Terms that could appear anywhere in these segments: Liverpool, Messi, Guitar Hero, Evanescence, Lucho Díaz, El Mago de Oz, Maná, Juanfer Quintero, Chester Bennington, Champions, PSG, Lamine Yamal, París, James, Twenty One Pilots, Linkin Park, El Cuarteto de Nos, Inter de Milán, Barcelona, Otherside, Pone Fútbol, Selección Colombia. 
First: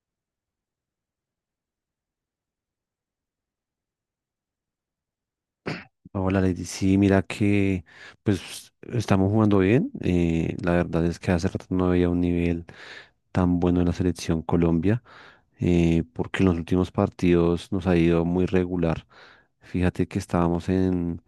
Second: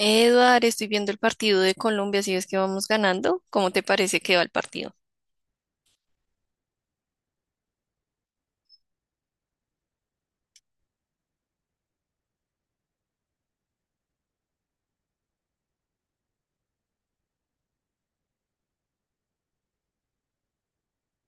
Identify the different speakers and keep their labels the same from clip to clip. Speaker 1: Eduard, estoy viendo el partido de Colombia, si ves que vamos ganando, ¿cómo te parece que va el partido?
Speaker 2: Hola Lady, sí, mira que pues estamos jugando bien. La verdad es que hace rato no había un nivel tan bueno en la selección Colombia, porque en los últimos partidos nos ha ido muy regular. Fíjate que estábamos en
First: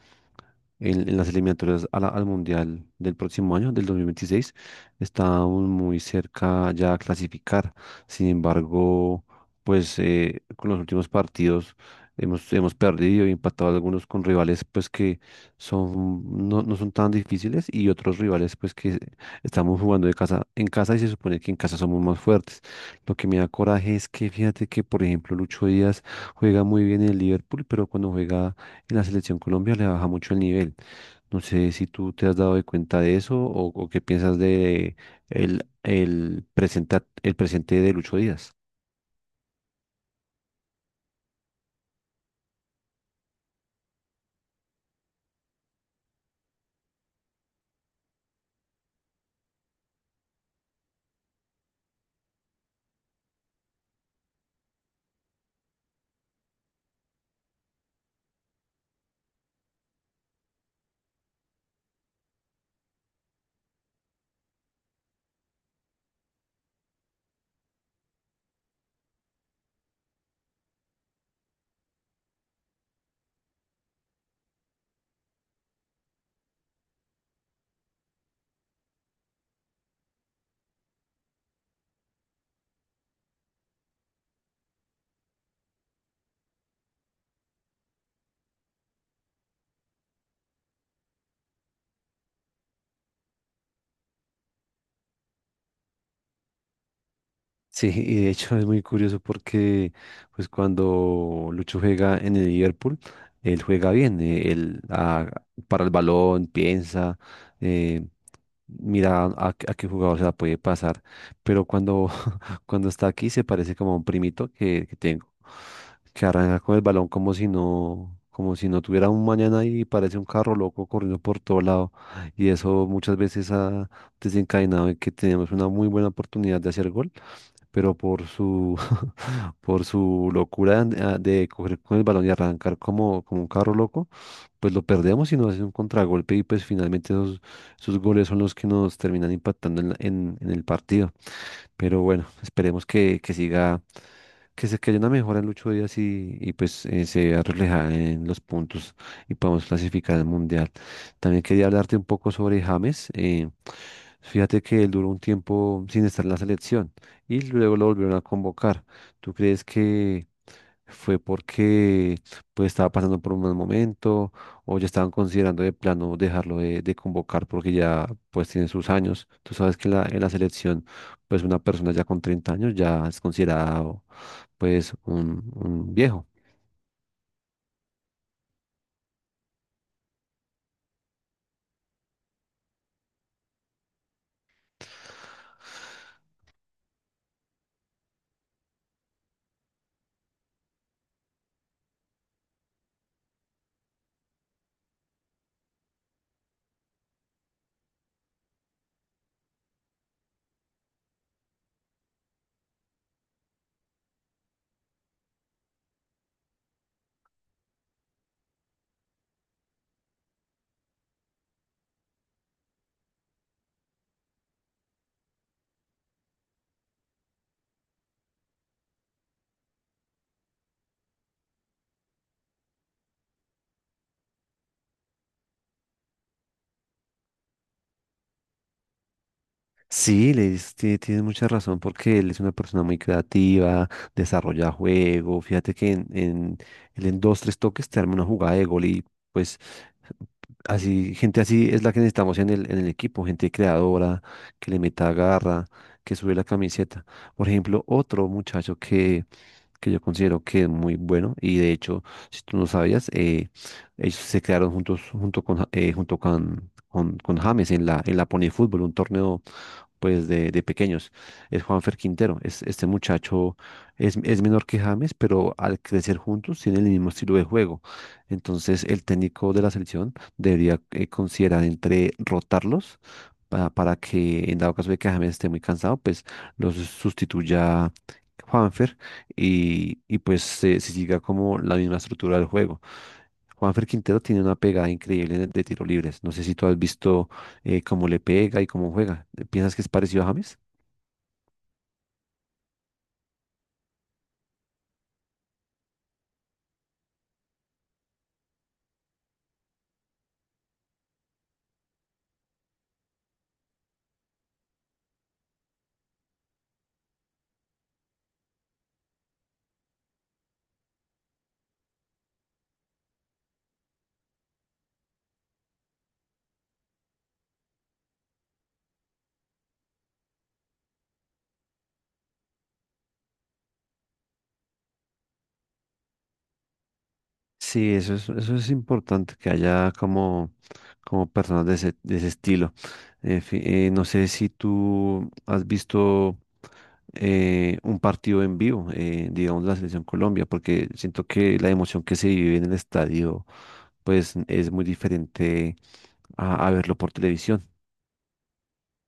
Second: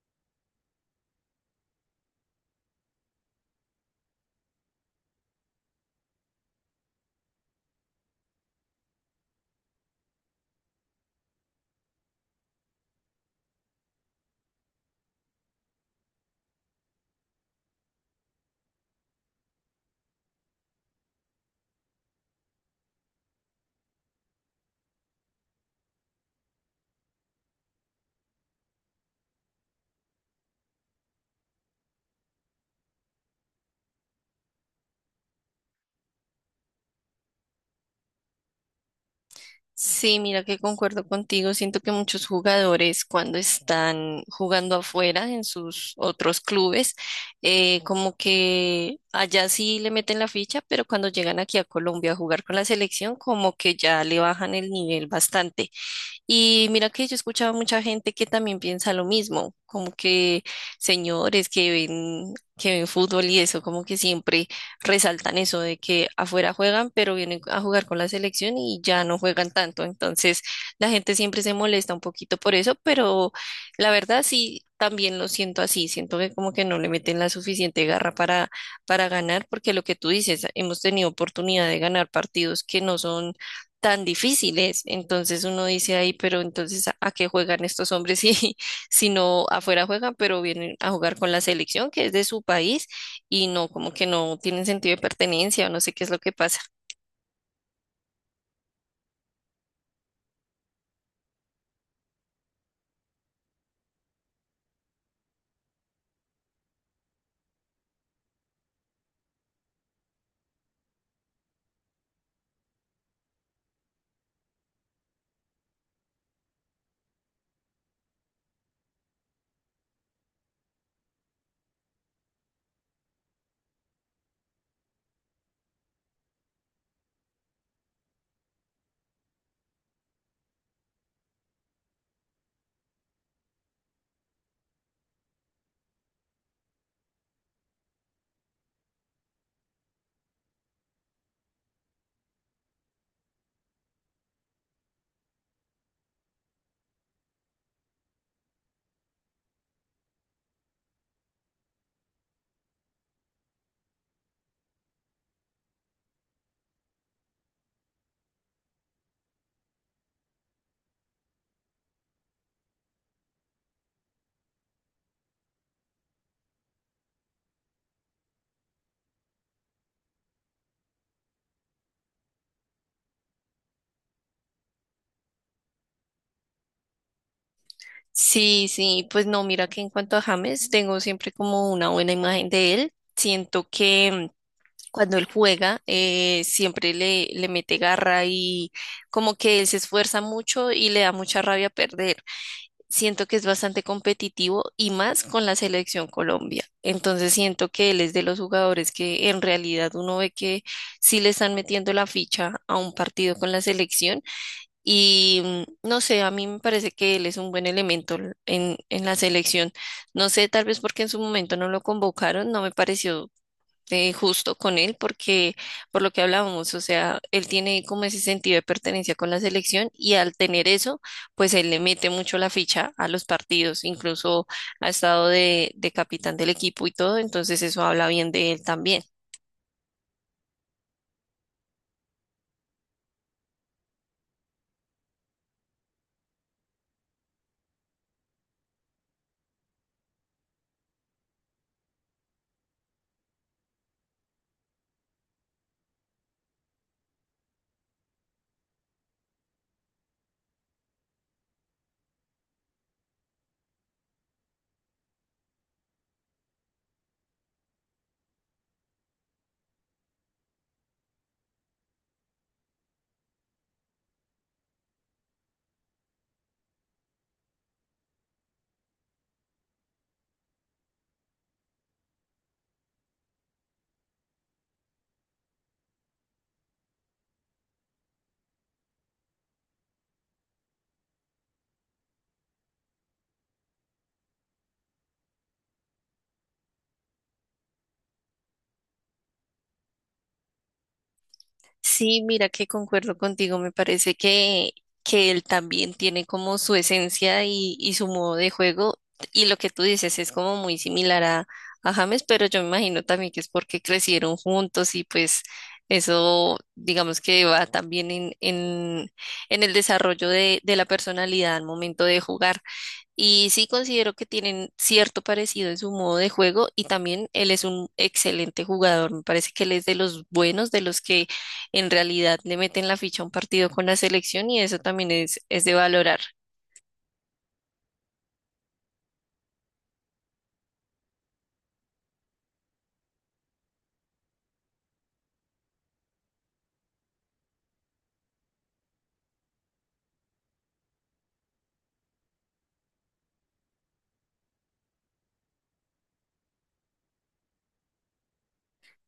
Speaker 2: en, en las eliminatorias al Mundial del próximo año, del 2026. Estábamos muy cerca ya a clasificar. Sin embargo, pues con los últimos partidos hemos perdido y empatado algunos con rivales pues que son, no, no son tan difíciles, y otros rivales pues que estamos jugando de casa en casa y se supone que en casa somos más fuertes. Lo que me da coraje es que, fíjate que, por ejemplo, Lucho Díaz juega muy bien en el Liverpool, pero cuando juega en la selección Colombia le baja mucho el nivel. No sé si tú te has dado de cuenta de eso, o qué piensas de el presente de Lucho Díaz.
Speaker 1: Sí, mira que concuerdo contigo. Siento que muchos jugadores cuando están jugando afuera en sus otros clubes, como que allá sí le meten la ficha, pero cuando llegan aquí a Colombia a jugar con la selección, como que ya le bajan el nivel bastante. Y mira que yo he escuchado mucha gente que también piensa lo mismo, como que señores que ven fútbol y eso, como que siempre resaltan eso de que afuera juegan, pero vienen a jugar con la selección y ya no juegan tanto. Entonces, la gente siempre se molesta un poquito por eso, pero la verdad sí, también lo siento así, siento que como que no le meten la suficiente garra para ganar, porque lo que tú dices, hemos tenido oportunidad de ganar partidos que no son tan difíciles. Entonces uno dice ahí, pero entonces a qué juegan estos hombres si, si no afuera juegan, pero vienen a jugar con la selección que es de su país y no, como que no tienen sentido de pertenencia o no sé qué es lo que pasa?
Speaker 2: Sí, y de hecho es muy curioso porque pues cuando Lucho juega en el Liverpool, él juega bien, él para el balón, piensa, eh, mira a qué jugador se la puede pasar, pero cuando está aquí se parece como a un primito que tengo, que arranca con el balón como si no tuviera un mañana, y parece un carro loco corriendo por todo lado. Y eso muchas veces ha desencadenado en que tenemos una muy buena oportunidad de hacer gol, pero por su, por su locura de, de coger con el balón y arrancar como, como un carro loco, pues lo perdemos y nos hace un contragolpe, y pues finalmente esos, esos goles son los que nos terminan impactando en en el partido. Pero bueno, esperemos que siga, que haya una mejora en Lucho Díaz, y pues se vea reflejada en los puntos y podamos clasificar al Mundial. También quería hablarte un poco sobre James. Fíjate que él duró un tiempo sin estar en la selección y luego lo volvieron a convocar. ¿Tú crees que fue porque pues estaba pasando por un mal momento, o ya estaban considerando de plano dejarlo de convocar porque ya pues tiene sus años? Tú sabes que en la selección pues una persona ya con 30 años ya es considerado pues un viejo.
Speaker 1: Sí, sí, pues no, mira que en cuanto a James, tengo siempre como una buena imagen de él. Siento que cuando él juega, siempre le mete garra y como que él se esfuerza mucho y le da mucha rabia perder. Siento que es bastante competitivo y más con la selección Colombia. Entonces siento que él es de los jugadores que en realidad uno ve que sí le están metiendo la ficha a un partido con la selección y no sé, a mí me parece que él es un buen elemento en la selección. No sé, tal vez porque en su momento no lo convocaron, no me pareció justo con él porque por lo que hablábamos, o sea, él tiene como ese sentido de pertenencia con la selección y al tener eso, pues él le mete mucho la ficha a los partidos, incluso ha estado de capitán del equipo y todo, entonces eso habla bien de él también.
Speaker 2: Sí, le dices, tienes mucha razón porque él es una persona muy creativa, desarrolla juego, fíjate que en, él en dos, tres toques te arma una jugada de gol, y pues así, gente así es la que necesitamos en el equipo, gente creadora, que le meta garra, que sube la camiseta. Por ejemplo, otro muchacho que yo considero que es muy bueno. Y de hecho, si tú no sabías, ellos se quedaron juntos junto con, junto con James en la Pone Fútbol, un torneo pues de pequeños, es Juanfer Quintero. Es, este muchacho es menor que James, pero al crecer juntos tienen el mismo estilo de juego. Entonces el técnico de la selección debería considerar entre rotarlos, para que en dado caso de que James esté muy cansado, pues los sustituya Juanfer, y pues se siga como la misma estructura del juego. Juanfer Quintero tiene una pegada increíble de tiro libres. No sé si tú has visto cómo le pega y cómo juega. ¿Piensas que es parecido a James?
Speaker 1: Sí, mira que concuerdo contigo, me parece que él también tiene como su esencia y su modo de juego y lo que tú dices es como muy similar a James, pero yo me imagino también que es porque crecieron juntos y pues eso digamos que va también en el desarrollo de la personalidad al momento de jugar. Y sí considero que tienen cierto parecido en su modo de juego y también él es un excelente jugador. Me parece que él es de los buenos, de los que en realidad le meten la ficha a un partido con la selección y eso también es de valorar.
Speaker 2: Sí, eso es importante, que haya como, como personas de ese estilo. No sé si tú has visto un partido en vivo, digamos la Selección Colombia, porque siento que la emoción que se vive en el estadio, pues es muy diferente a verlo por televisión.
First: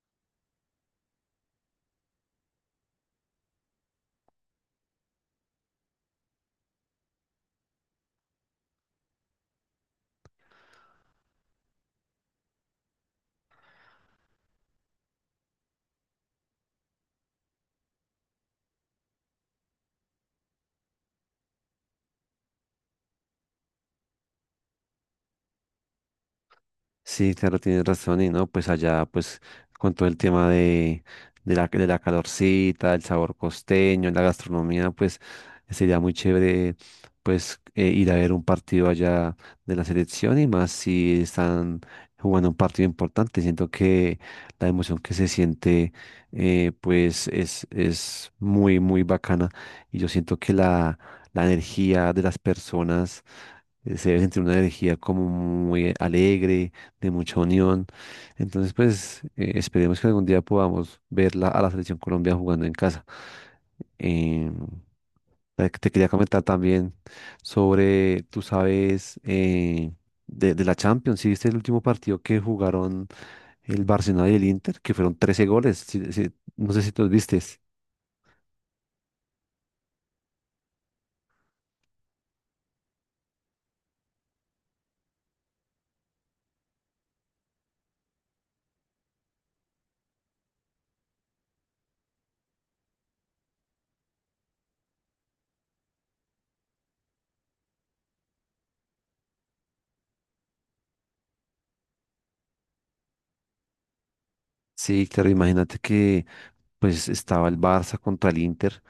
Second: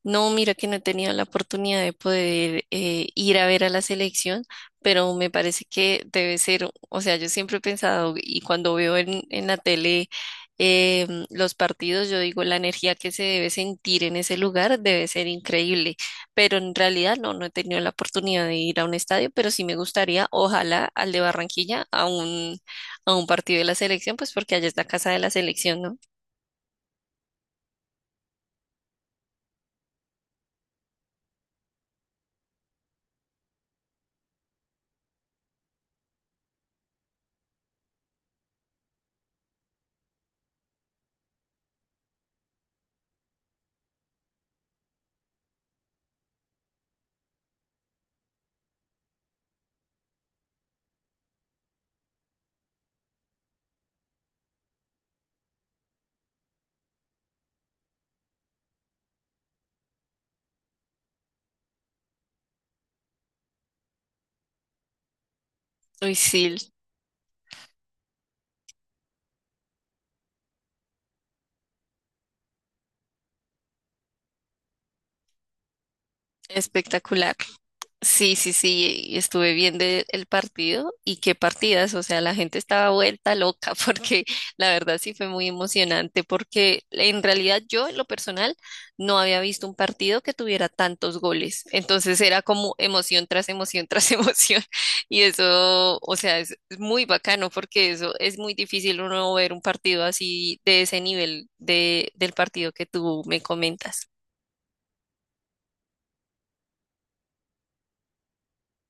Speaker 1: No, mira que no he tenido la oportunidad de poder ir a ver a la selección, pero me parece que debe ser, o sea, yo siempre he pensado y cuando veo en la tele los partidos, yo digo, la energía que se debe sentir en ese lugar debe ser increíble, pero en realidad no, no he tenido la oportunidad de ir a un estadio, pero sí me gustaría, ojalá, al de Barranquilla, a un partido de la selección, pues porque allá es la casa de la selección, ¿no?
Speaker 2: Sí, claro, tienes razón, y no, pues allá, pues, con todo el tema de la calorcita, el sabor costeño, la gastronomía, pues, sería muy chévere, pues, ir a ver un partido allá de la selección, y más si están jugando un partido importante. Siento que la emoción que se siente, pues, es muy, muy bacana, y yo siento que la energía de las personas se debe sentir una energía como muy alegre, de mucha unión. Entonces, pues esperemos que algún día podamos verla a la selección Colombia jugando en casa. Eh, te quería
Speaker 1: Uy,
Speaker 2: comentar
Speaker 1: sí,
Speaker 2: también sobre, tú sabes, de la Champions, si viste el último partido que jugaron el Barcelona y el Inter, que fueron 13 goles. No sé si tú los
Speaker 1: espectacular.
Speaker 2: vistes.
Speaker 1: Sí, sí, sí, y estuve viendo el partido y qué partidas, o sea, la gente estaba vuelta loca porque la verdad sí fue muy emocionante porque en realidad yo en lo personal no había visto un partido que tuviera tantos goles, entonces era como emoción tras emoción y eso, o sea, es muy bacano porque eso es muy difícil uno ver un partido así de ese nivel del partido que tú me comentas.
Speaker 2: Sí, claro, imagínate que pues estaba el Barça contra el Inter.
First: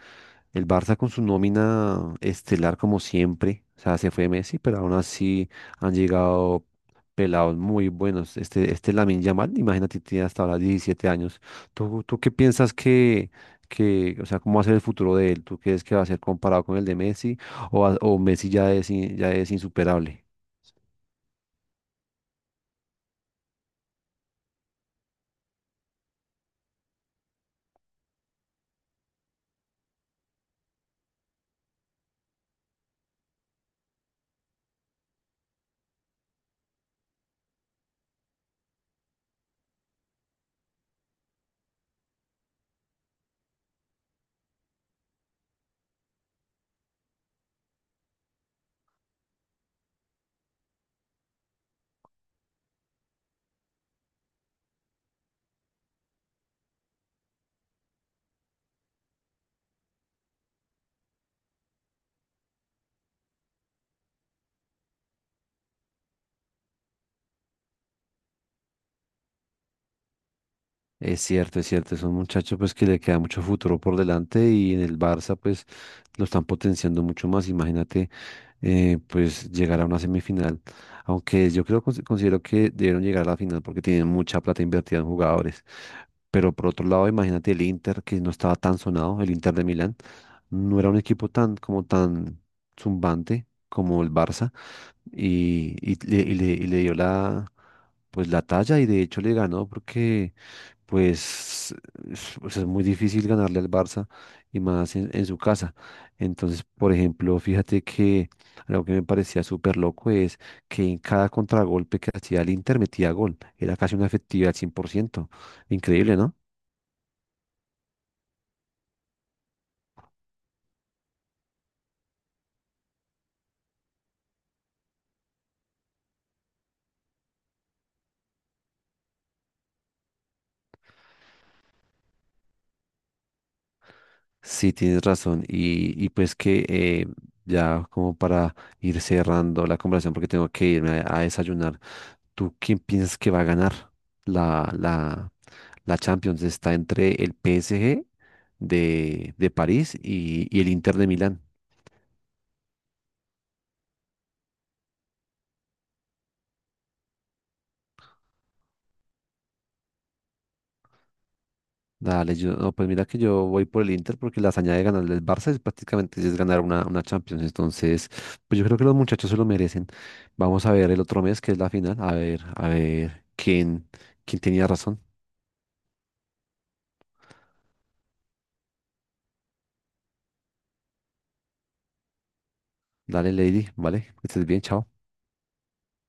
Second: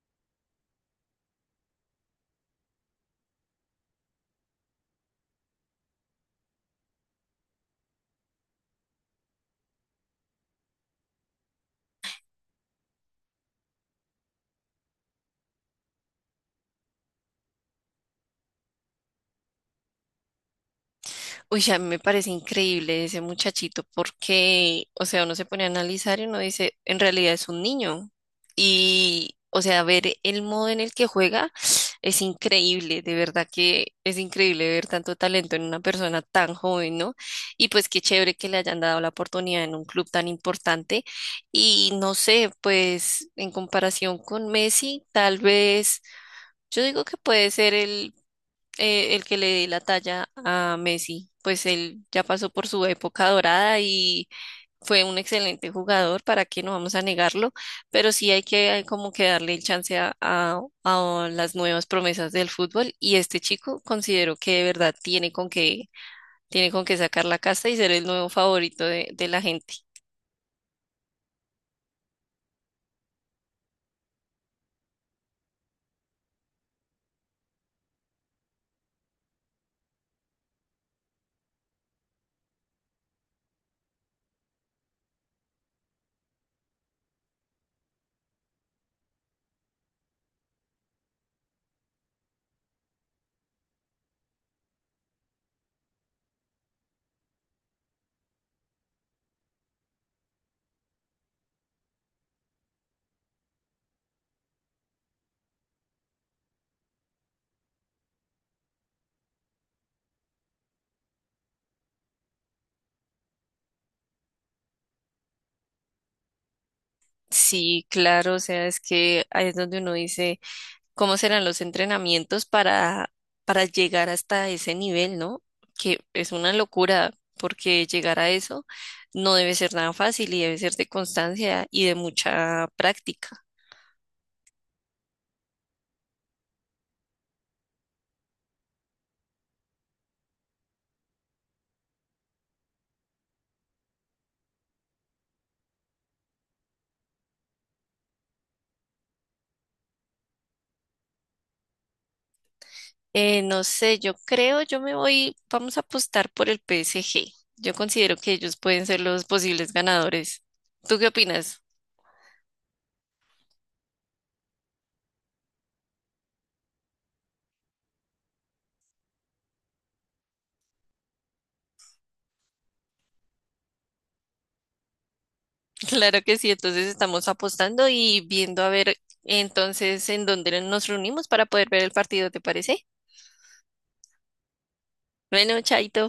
Speaker 2: El Barça con su nómina estelar como siempre, o sea, se fue Messi, pero aún así han llegado pelados muy buenos. Este Lamine Yamal, imagínate, tiene hasta ahora 17 años. ¿Tú, tú qué piensas que, o sea, cómo va a ser el futuro de él? ¿Tú crees que va a ser comparado con el de Messi, o Messi ya es, ya es insuperable?
Speaker 1: Uy, a mí me parece increíble ese muchachito porque, o sea, uno se pone a analizar y uno dice, en realidad es un niño. Y, o sea, ver el modo en el que juega es increíble, de verdad que es increíble ver tanto talento en una persona tan joven, ¿no? Y pues qué chévere que le hayan dado la oportunidad en un club tan importante. Y no sé, pues en comparación con Messi, tal vez, yo digo que puede ser el que le dé la talla a Messi, pues él ya pasó por su época dorada y fue un excelente jugador, para qué no vamos a negarlo, pero sí hay que hay como que darle el chance a las nuevas promesas del fútbol y este chico considero que de verdad tiene con qué sacar la casta y ser el nuevo favorito de la gente.
Speaker 2: Es cierto, es cierto, es un muchacho pues que le queda mucho futuro por delante, y en el Barça pues lo están potenciando mucho más. Imagínate, pues llegar a una semifinal, aunque yo creo considero que debieron llegar a la final porque tienen mucha plata invertida en jugadores. Pero por otro lado, imagínate el Inter, que no estaba tan sonado, el Inter de Milán no era un equipo tan como tan zumbante como el Barça, y le, y le dio la pues la talla, y de hecho le ganó, porque pues, pues es muy difícil ganarle al Barça, y más en su casa. Entonces, por ejemplo, fíjate que algo que me parecía súper loco es que en cada contragolpe que hacía el Inter metía gol. Era casi una efectividad al 100%. Increíble, ¿no?
Speaker 1: Sí, claro, o sea, es que ahí es donde uno dice, cómo serán los entrenamientos para llegar hasta ese nivel, ¿no? Que es una locura, porque llegar a eso no debe ser nada fácil y debe ser de constancia y de mucha práctica.
Speaker 2: Sí, tienes razón. Y pues que ya como para ir cerrando la conversación, porque tengo que irme a desayunar, ¿tú quién piensas que va a ganar la, la, la Champions? Está entre el PSG de París, y el Inter de Milán.
Speaker 1: No sé, yo creo, yo me voy, vamos a apostar por el PSG. Yo considero que ellos pueden ser los posibles ganadores. ¿Tú qué opinas?
Speaker 2: Dale, yo, no, pues mira que yo voy por el Inter porque la hazaña de ganarle al Barça es prácticamente es ganar una Champions. Entonces, pues yo creo que los muchachos se lo merecen. Vamos a ver el otro mes que es la final. A ver quién, quién tenía razón.
Speaker 1: Claro que sí, entonces estamos apostando y viendo a ver entonces en dónde nos reunimos para poder ver el partido, ¿te parece?
Speaker 2: Dale, Lady, ¿vale? Que estés bien, chao.
Speaker 1: Bueno, chaito.